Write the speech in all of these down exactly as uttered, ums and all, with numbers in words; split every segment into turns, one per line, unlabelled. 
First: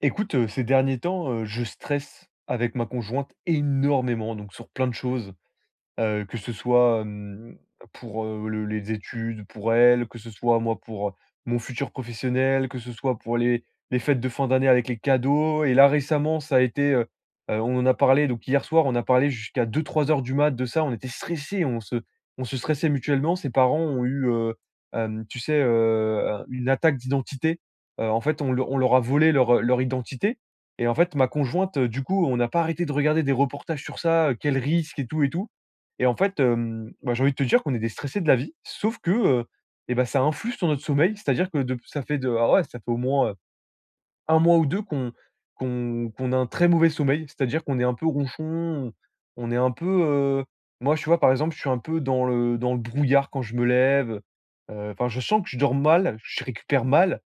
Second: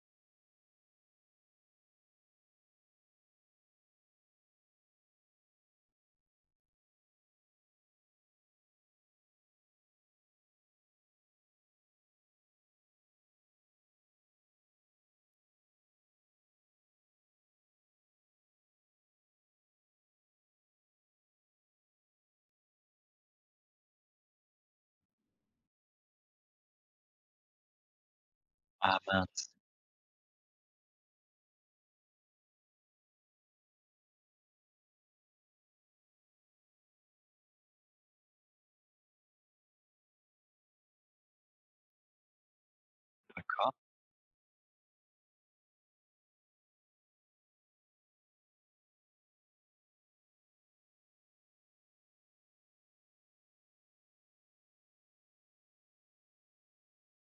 Écoute, heu, ces derniers temps, heu, je stresse avec ma conjointe énormément, donc sur plein de choses. Heu, que ce soit, hem, pour, heu, le les études, pour elle, que ce soit moi pour, heu, mon futur professionnel, que ce soit pour les les fêtes de fin d'année avec les cadeaux. Et là récemment ça a été, heu heu, on en a parlé donc hier soir, on a parlé jusqu'à deux trois heures du mat de ça, on était stressés, on se on se stressait mutuellement. Ses parents ont eu, heu, hem, tu sais, heu, une attaque d'identité. Heu, en fait on le on leur
Ah
a volé
mince,
leur, leur identité. Et en fait ma conjointe, heu, du coup on n'a pas arrêté de regarder des reportages sur ça, heu, quel risque et tout et tout. Et en fait, hem, bah, j'ai envie de te dire qu'on est des stressés de la vie, sauf que, heu, et ben ça influe sur notre sommeil. C'est-à-dire que de ça fait de ah ouais, ça fait au moins
d'accord.
un mois ou deux qu'on qu'on qu'on a un très mauvais sommeil, c'est-à-dire qu'on est un peu ronchon, on est un peu, heu moi, tu vois, par exemple, je suis un peu dans le dans le brouillard quand je me lève, heu, enfin, je sens que je dors mal, je récupère mal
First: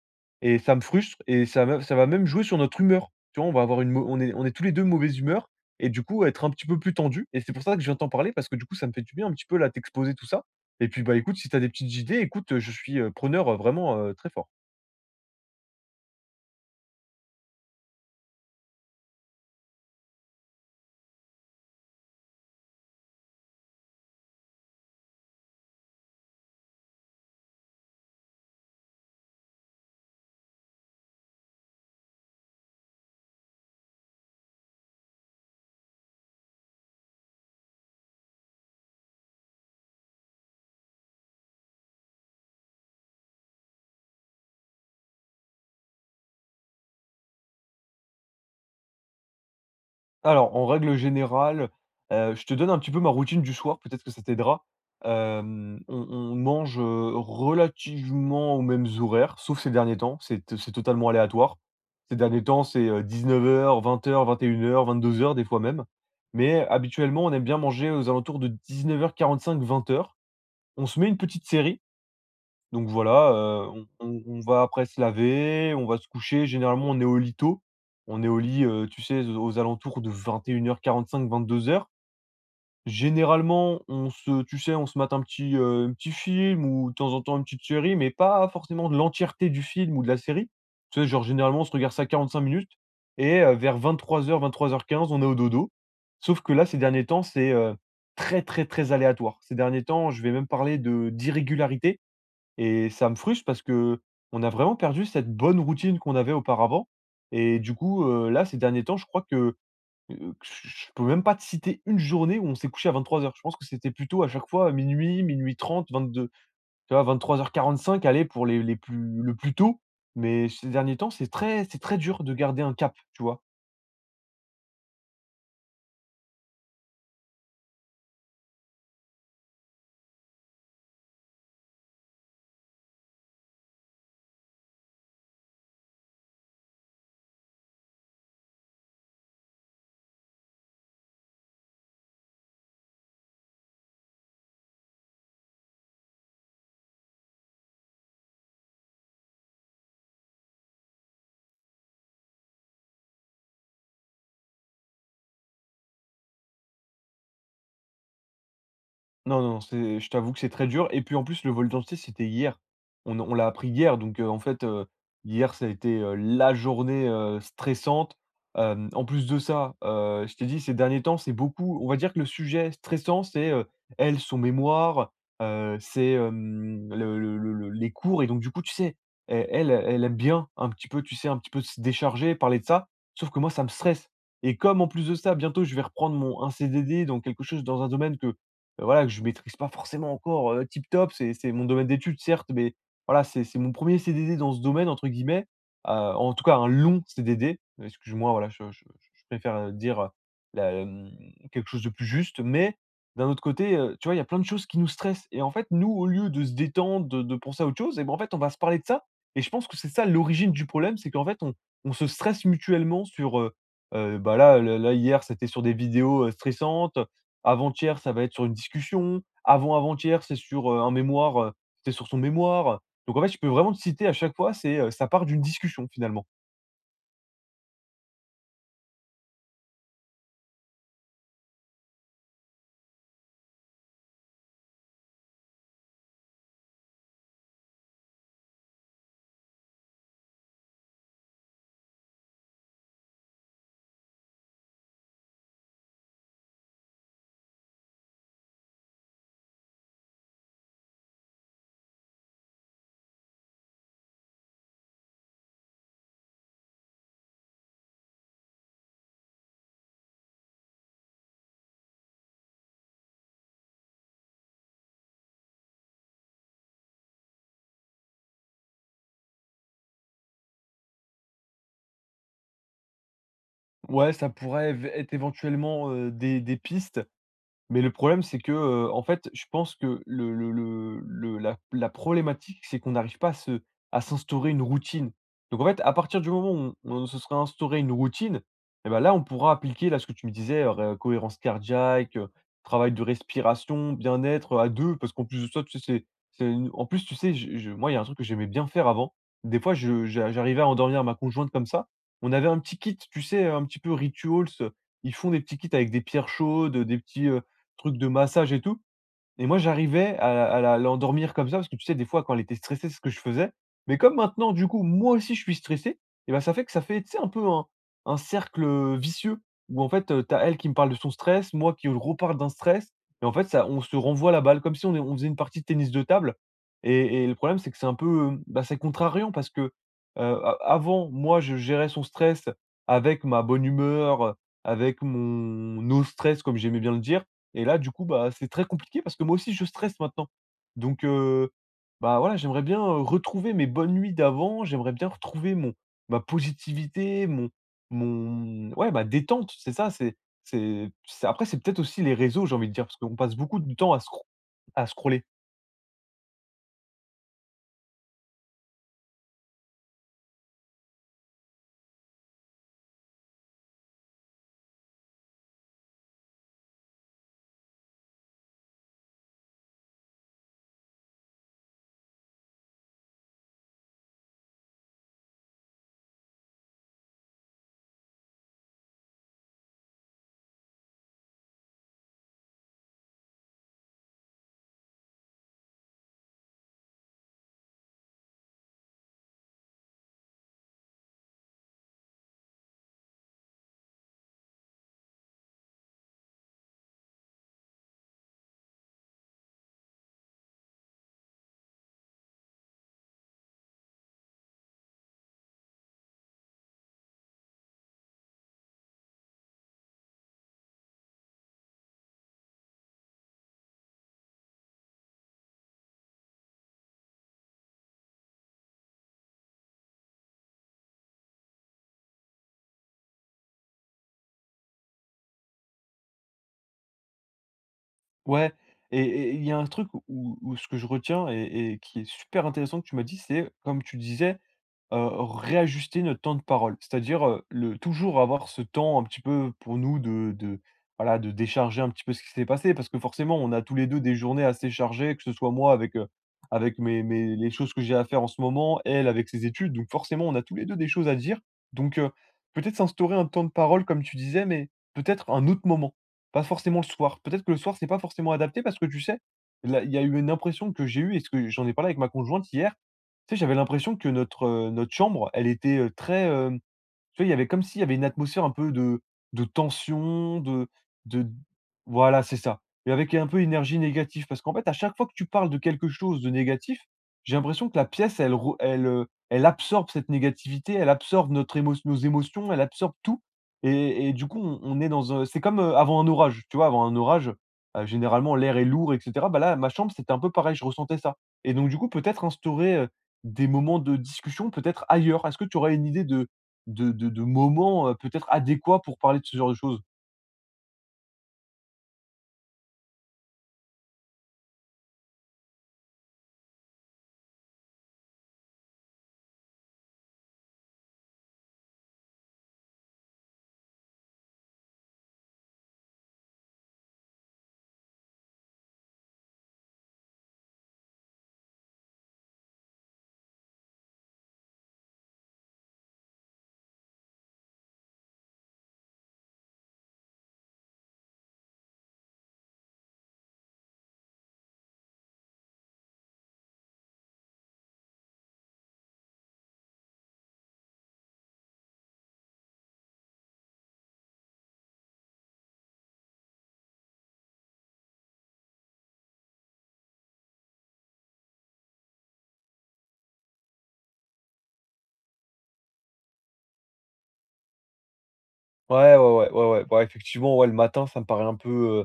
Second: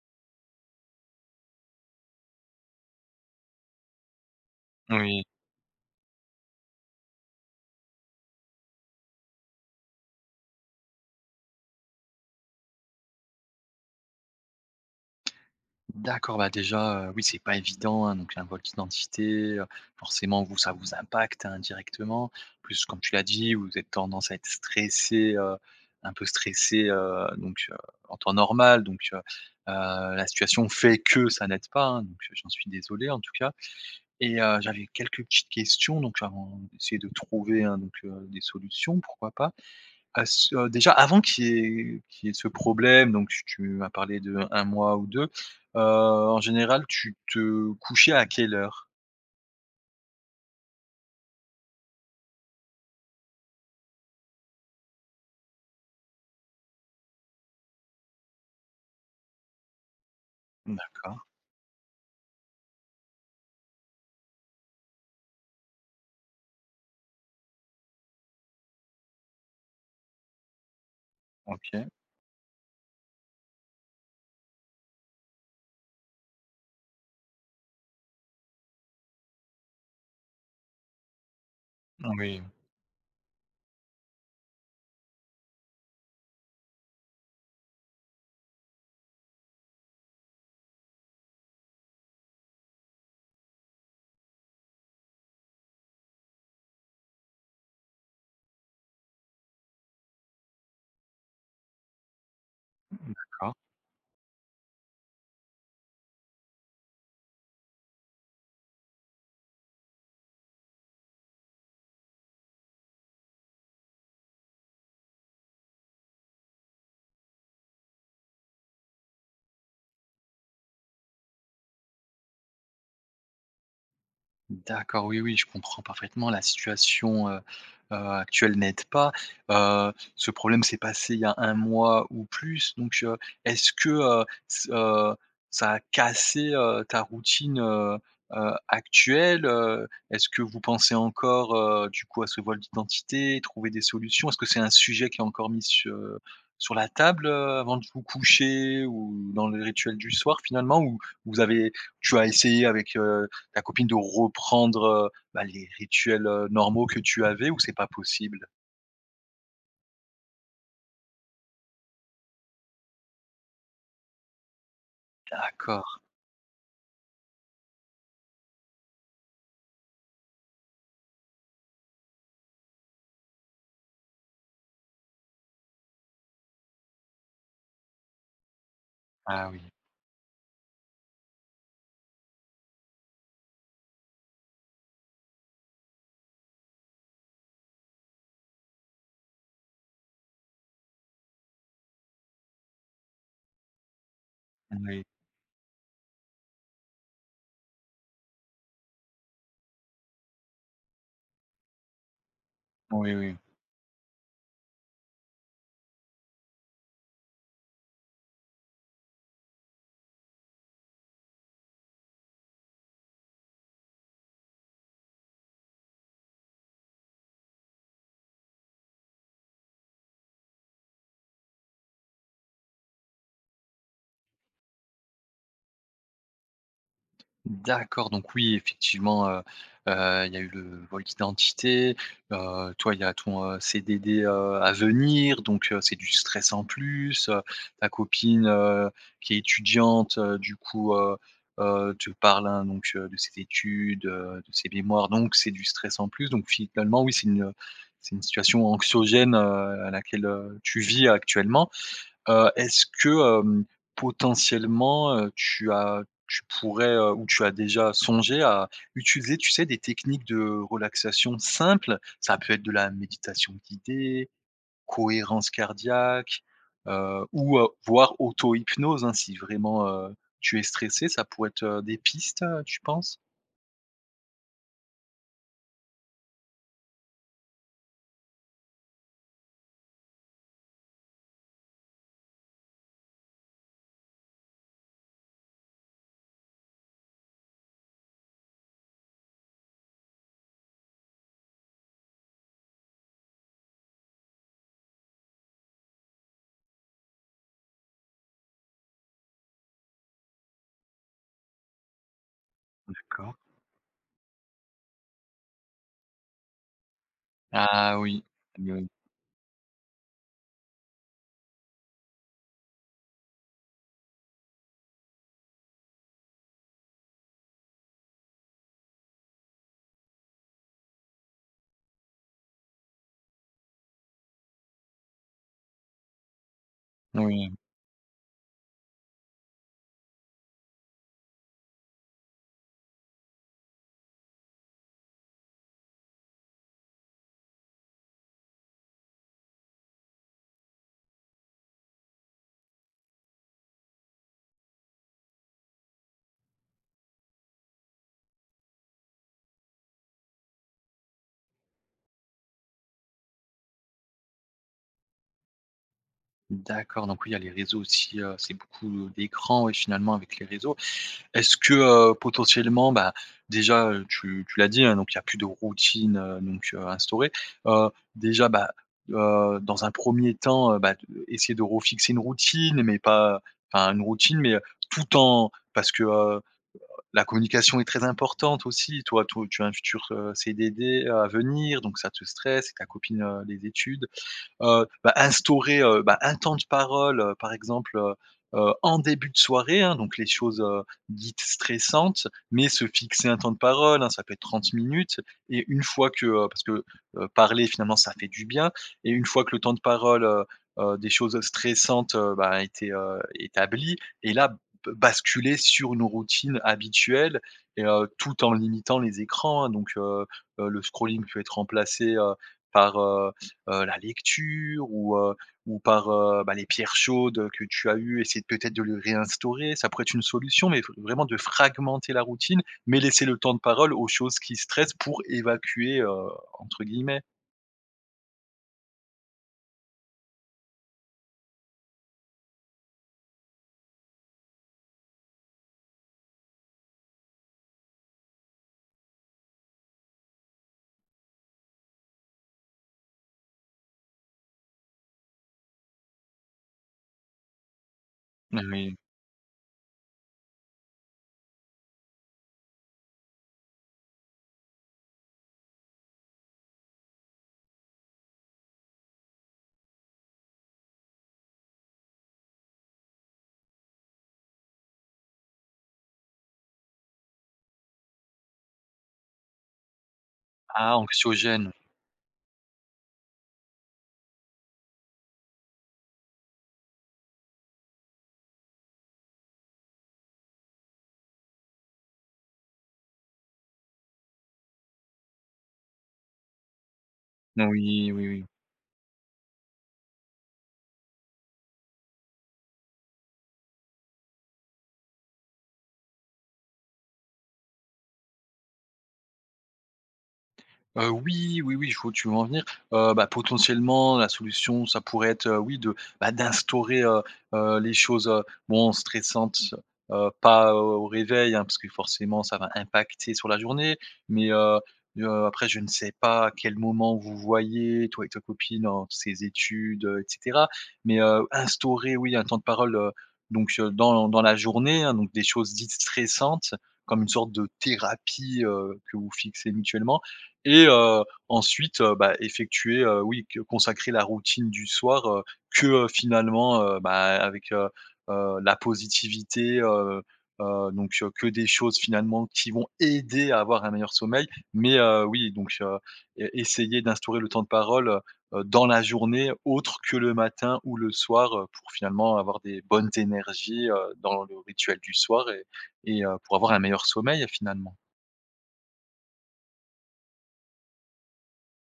et ça me frustre, et ça me ça va même jouer sur notre humeur. Tu vois, on va avoir une mau on est on est tous les deux mauvaise
Oui.
humeur, et du coup, être un petit peu plus tendu. Et c'est pour ça que je viens t'en parler parce que, du coup, ça me fait du bien un petit peu là, t'exposer tout ça. Et puis, bah, écoute, si t'as des petites idées, écoute, je suis, heu, preneur, heu, vraiment, heu, très fort.
D'accord, bah, déjà, heu, oui, c'est pas évident, hein, donc un vol d'identité, heu, forcément, vous, ça vous impacte, indirectement. Plus, comme tu l'as dit, vous avez tendance à être stressé, heu, un peu stressé, heu, donc heu, en temps normal, donc heu, heu, la situation fait que ça n'aide pas, hein, donc j'en suis désolé, en tout cas. Et heu, j'avais quelques petites questions, donc avant d'essayer de trouver, hein, donc heu, des solutions, pourquoi pas. Ah s heu, déjà avant qu'il y ait qu'il y ait ce problème, donc tu tu m'as parlé de un mois ou deux. heu, en général, tu te couchais à quelle heure?
Alors, en règle générale, heu, je te donne un petit peu ma routine du soir, peut-être que ça t'aidera. Hem, on on mange, heu, relativement aux mêmes horaires, sauf ces derniers temps, c'est t c'est totalement
D'accord,
aléatoire. Ces derniers temps, c'est dix-neuf heures, heures, vingt heures, vingt et une heures, vingt-deux heures, des fois même. Mais habituellement, on aime bien manger aux alentours de dix-neuf heures quarante-cinq, vingt heures. On se met une petite série,
OK.
donc voilà, heu, on on on va après se laver, on va se coucher. Généralement, on est au lit tôt. On est au lit, heu, tu sais, aux alentours de vingt et une heures quarante-cinq-vingt-deux heures.
Oui,
Généralement, on se tu sais, on se mate un petit, heu, un petit film ou de temps en temps une petite série, mais pas forcément de l'entièreté du film ou de la série. Tu sais, genre, généralement, on se regarde ça quarante-cinq minutes et heu, vers vingt-trois heures-vingt-trois heures quinze, on est au dodo. Sauf que là, ces derniers temps, c'est, heu, très, très, très aléatoire. Ces derniers temps, je vais même parler de d'irrégularité. Et ça me frustre
d'accord.
parce que on a vraiment perdu cette bonne routine qu'on avait auparavant. Et du coup, heu, là, ces derniers temps, je crois que, heu, je je peux même pas te citer une journée où on s'est couché à vingt-trois heures. Je pense que c'était plutôt à chaque fois minuit-minuit trente-vingt-deux heures, tu vois? vingt-trois heures quarante-cinq, allez, pour les les plus le plus tôt. Mais ces derniers temps, c'est très c'est très dur de garder un cap, tu vois?
D'accord, oui, oui, je comprends parfaitement. La situation, heu heu, actuelle n'aide pas. Heu, ce problème s'est passé il y a un mois ou plus, donc heu, est-ce que, heu, s heu, ça a cassé, heu, ta routine, heu heu, actuelle? Heu, est-ce que vous pensez encore, heu, du coup, à ce vol d'identité, trouver des solutions? Est-ce que c'est un sujet qui est encore mis su sur la table, heu, avant de vous coucher ou dans le rituel du soir finalement? Ou vous avez tu as essayé avec, heu ta copine de reprendre, heu, bah, les rituels, heu, normaux que tu avais ou c'est pas possible?
Non, non, c'est je t'avoue que c'est très dur et puis, en plus, le vol d'identité, c'était hier. On on l'a appris hier, donc heu, en fait, heu, hier, ça a
D'accord.
été, heu, la journée, heu, stressante. Hem, en plus de ça, heu, je t'ai dit ces derniers temps, c'est beaucoup, on va dire que le sujet stressant, c'est, heu, elle, son mémoire, heu, c'est, hem, le le le le les cours. Et donc du coup, tu sais, e
Ah oui.
elle, elle aime bien un petit peu, tu sais, un petit peu se décharger, parler de ça, sauf que moi, ça me stresse. Et comme en plus de ça, bientôt, je vais reprendre mon un C D D dans quelque chose, dans un domaine que… Heu, voilà, que je maîtrise pas forcément encore, heu, tip top. C'est c'est mon domaine d'étude, certes, mais voilà, c'est c'est mon premier C D D dans ce «domaine»
Oui.
entre guillemets, heu, en tout cas un long C D D. Excuse-moi, voilà, je je je préfère, heu, dire, heu, la, hem, quelque chose de plus juste, mais
Oui,
d'un
oui.
autre côté, heu, tu vois, il y a plein de choses qui nous stressent. Et en fait, nous, au lieu de se détendre, de de penser à autre chose, et ben, en fait, on va se parler de ça. Et je pense que c'est ça l'origine du problème. C'est qu'en fait, on on se stresse mutuellement sur, heu heu, bah, là, là là, hier, c'était sur des vidéos, heu, stressantes. Avant-hier, ça va être sur une discussion. Avant-avant-hier, c'est sur, heu, un mémoire, heu, c'est sur son mémoire. Donc en fait, je peux vraiment te citer à chaque fois, c'est, heu, ça part d'une discussion finalement.
D'accord, donc oui, effectivement, heu, heu, il y a eu le vol d'identité, heu, toi, il y a ton, heu, C D D, heu, à venir, donc heu, c'est du stress en plus, heu, ta copine, heu, qui est étudiante, heu, du coup, heu, heu, te parle, hein, donc heu, de ses études, heu, de ses mémoires, donc c'est du stress en plus, donc finalement, oui, c'est une, c'est une situation anxiogène, heu, à laquelle, heu, tu vis actuellement. Heu, est-ce que, hem, potentiellement, heu, tu as tu pourrais, heu, ou tu as déjà songé à utiliser, tu sais, des techniques de relaxation simples? Ça peut être de la méditation guidée, cohérence cardiaque, heu, ou, heu, voire auto-hypnose, hein, si vraiment, heu, tu es stressé, ça pourrait être, heu, des pistes, heu, tu penses?
Ouais, ça pourrait év être éventuellement, heu, des des pistes. Mais le problème, c'est que, heu, en fait, je pense que le le le le la la problématique, c'est qu'on n'arrive pas à se à s'instaurer une routine. Donc en fait, à partir du moment où on on se serait instauré une routine, et ben là, on pourra appliquer là ce que tu me disais, heu, ré cohérence cardiaque, heu, travail de respiration, bien-être, heu, à deux. Parce qu'en plus de ça, tu sais, c'est c'est une en plus, tu sais, je je moi, il y a un truc que j'aimais bien faire avant. Des fois, je j'a j'arrivais à endormir ma conjointe comme ça. On avait un petit kit, tu
D'accord.
sais, un petit peu rituals, ils font des petits kits avec des pierres chaudes, des petits, heu
Ah
truc de
oui,
massage et tout,
oui,
et moi j'arrivais à la à la l'endormir comme ça parce que tu sais, des fois quand elle était stressée, c'est ce que je faisais. Mais comme maintenant du coup, moi aussi je suis stressé, et bah, ça fait que ça fait, tu sais, un peu un un cercle vicieux où en fait, heu, tu as elle qui me parle de son stress, moi qui reparle d'un stress. Et en fait ça on se renvoie la balle comme si on est on faisait une partie de tennis de table. Et et le
oui,
problème c'est que c'est un peu, hem, bah, c'est contrariant parce que, heu, a avant moi je gérais son stress avec ma bonne humeur, avec mon no stress comme j'aimais bien le dire. Et là, du coup, bah, c'est très compliqué parce que moi aussi, je stresse maintenant. Donc, heu, bah, voilà, j'aimerais bien, heu, retrouver mes bonnes nuits d'avant. J'aimerais bien retrouver mon ma positivité, mon mon ouais, ma détente, c'est ça, c'est c'est c'est après. C'est peut-être aussi les réseaux, j'ai envie de dire, parce qu'on passe beaucoup de temps à scro à scroller.
d'accord, donc oui, il y a les réseaux aussi, heu, c'est beaucoup d'écrans, et finalement, avec les réseaux. Est-ce que, heu, potentiellement, bah, déjà, heu, tu tu l'as dit, hein, donc il y a plus de routine, heu, donc heu, instaurée. Heu, déjà, bah, heu, dans un premier temps, heu, bah, de essayer de refixer une routine, mais pas enfin une routine, mais heu, tout en parce que, heu, la communication est très importante aussi. Toi, to tu as un futur, heu, C D D, heu, à venir, donc ça te stresse et ta copine, heu, les études. heu, bah, instaurer, heu, bah, un temps de parole, heu, par exemple, heu heu, en début de soirée, hein, donc les choses, heu, dites stressantes, mais se fixer un temps de parole, hein, ça peut être trente minutes et une fois que, heu, parce que, heu, parler finalement ça fait du bien et une fois que le temps de parole, heu heu, des choses stressantes, heu, bah, a été, heu, établi et là, b basculer sur nos routines habituelles et heu, tout en limitant les écrans, hein, donc heu heu, le scrolling peut être remplacé, heu, par, euh, heu, la lecture ou, heu, ou par, heu, bah, les pierres chaudes que tu as eues, essayer peut-être de le réinstaurer, ça pourrait être une solution, mais v vraiment de fragmenter la routine, mais laisser le temps de parole aux choses qui stressent pour «évacuer», heu, entre guillemets.
Ouais, et et il y a un truc où où ce que je retiens et et qui est super intéressant que tu m'as dit. C'est comme tu disais, heu, réajuster notre temps de parole. C'est-à-dire, heu, le toujours avoir ce temps un petit peu pour nous de de voilà, de décharger un petit peu ce qui s'est passé. Parce que forcément, on a tous les deux des journées assez chargées, que ce soit moi avec, heu, avec mes mes les choses que j'ai à faire en ce moment,
Oui.
elle avec ses études. Donc forcément, on a tous les deux des choses à dire. Donc, heu, peut-être s'instaurer un temps de parole comme tu disais, mais peut-être un autre moment. Pas forcément le soir. Peut-être que le soir, c'est pas forcément adapté parce que tu sais, là, il y a eu une impression que j'ai eue et ce que j'en ai parlé avec ma conjointe hier. Tu sais, j'avais l'impression que notre, heu, notre chambre, elle était, heu, très, hem tu vois, il y avait comme s'il y avait une atmosphère un peu de de tension, de
Ah
de
anxiogène.
voilà, c'est ça. Et avec un peu énergie négative parce qu'en fait, à chaque fois que tu parles de quelque chose de négatif, j'ai l'impression que la pièce, elle re elle, heu, elle absorbe cette négativité, elle absorbe notre émo nos émotions, elle absorbe tout. Et et du coup, on on est dans un c'est comme, heu, avant un orage, tu vois? Avant un orage, heu,
Oui, oui,
généralement,
oui.
l'air est lourd et cetera. Bah, là, ma chambre, c'était un peu pareil, je ressentais ça. Et donc du coup, peut-être instaurer, heu, des moments de discussion peut-être ailleurs. Est-ce que tu aurais une idée de de de de moments, heu, peut-être adéquats pour parler de ce genre de choses?
Heu, oui, oui, oui, je vois où tu veux en venir. Heu, bah, potentiellement, la solution, ça pourrait être, heu, oui, de, bah, d'instaurer, heu heu, les choses, heu, bon, stressantes, heu, pas au au réveil, hein, parce que forcément, ça va impacter sur la journée. Mais, heu heu, après, je ne sais pas à quel moment vous voyez, toi et ta copine, entre ses études, heu, et cetera. Mais, heu, instaurer, oui, un temps de parole, heu, donc, heu, dans dans la journée, hein, donc des choses dites stressantes, comme une sorte de thérapie, heu, que vous fixez mutuellement. Et heu, ensuite, heu, bah, effectuer, heu, oui, que consacrer la routine du soir, heu, que, heu, finalement, heu, bah, avec, heu heu, la positivité, heu heu, donc heu, que des choses finalement qui vont aider à avoir un meilleur sommeil. Mais heu, oui, donc heu, e essayer d'instaurer le temps de parole, heu heu, dans la journée autre que le matin ou le soir, heu, pour finalement avoir des bonnes énergies, heu, dans le rituel du soir et et heu, pour avoir un meilleur sommeil finalement.
Ouais, ouais, ouais, ouais, ouais. Bah, effectivement, ouais, le matin, ça me paraît un peu, heu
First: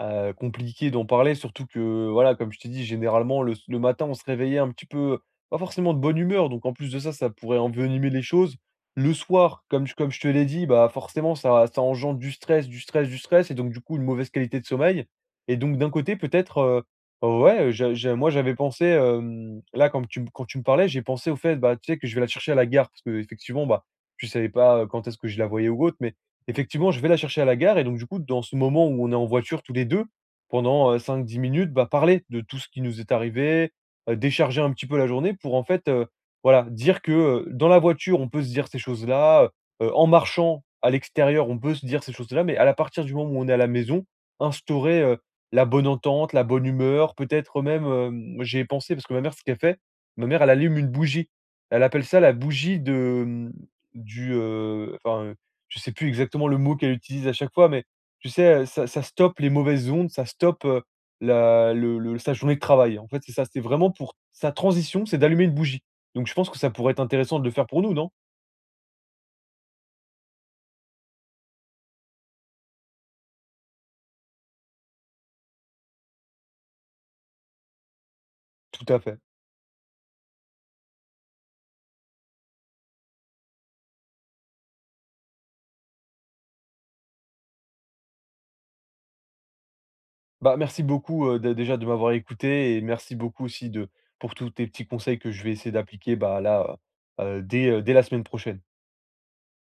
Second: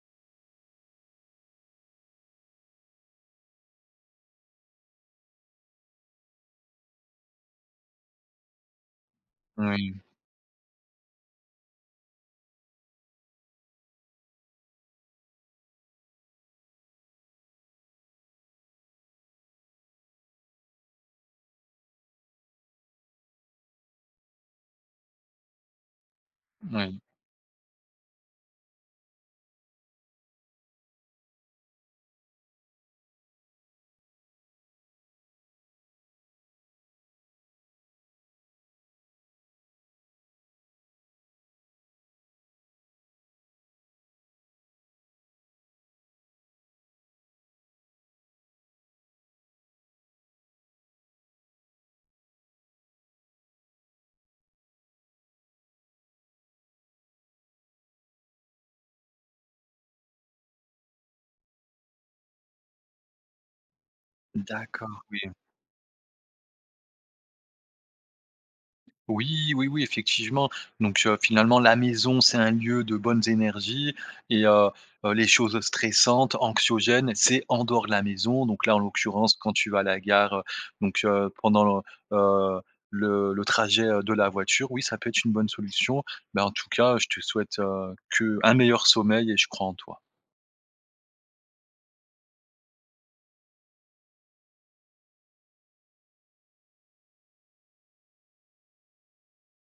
heu, compliqué d'en parler, surtout que, voilà, comme je t'ai dit, généralement, le s le matin, on se réveillait un petit peu, pas forcément de bonne humeur, donc en plus de ça, ça pourrait envenimer les choses. Le soir, comme je
Oui,
comme je te l'ai dit, bah, forcément, ça ça engendre du stress, du stress, du stress, et donc du coup, une mauvaise qualité de sommeil. Et donc d'un côté, peut-être, heu, ouais, j'a j'a moi, j'avais pensé, hem, là, quand tu me quand tu me parlais, j'ai pensé au fait, bah, tu sais, que je vais la chercher à la gare parce que effectivement bah, je savais pas, heu, quand est-ce que je la voyais ou autre, mais effectivement, je
oui.
vais la chercher à la gare. Et donc du coup, dans ce moment où on est en voiture tous les deux pendant, heu, cinq dix minutes, bah, parler de tout ce qui nous est arrivé, heu, décharger un petit peu la journée pour en fait, heu, voilà, dire que, heu, dans la voiture, on peut se dire ces choses-là, heu en marchant à l'extérieur, on peut se dire ces choses-là, mais à la partir du moment où on est à la maison, instaurer, heu, la bonne entente, la bonne humeur, peut-être même, hem, j'y ai pensé parce que ma mère, ce qu'elle fait, ma mère, elle allume une bougie. Elle appelle ça la bougie de, mmh, du, heu, enfin, je sais plus exactement le mot qu'elle utilise à chaque fois, mais tu sais, heu, ça ça stoppe les mauvaises ondes, ça stoppe, heu, la le le sa journée de travail. En fait, c'est ça, c'est vraiment pour sa
D'accord,
transition, c'est
oui.
d'allumer une bougie. Donc je pense que ça pourrait être intéressant de le faire pour nous, non?
Oui, oui, oui, effectivement. Donc, heu, finalement, la maison, c'est un lieu de bonnes énergies et heu heu, les choses stressantes, anxiogènes, c'est en dehors de la maison. Donc là, en
Tout à fait.
l'occurrence, quand tu vas à la gare, heu, donc heu, pendant le, heu, le le trajet, heu, de la voiture, oui, ça peut être une bonne solution. Bah, en tout cas, je te souhaite, heu, qu'un meilleur sommeil et je crois en toi.
Bah, merci beaucoup, heu, dé déjà de m'avoir écouté et merci beaucoup aussi de pour tous tes petits conseils que je vais essayer d'appliquer, bah, là, heu dès, heu, dès la semaine prochaine.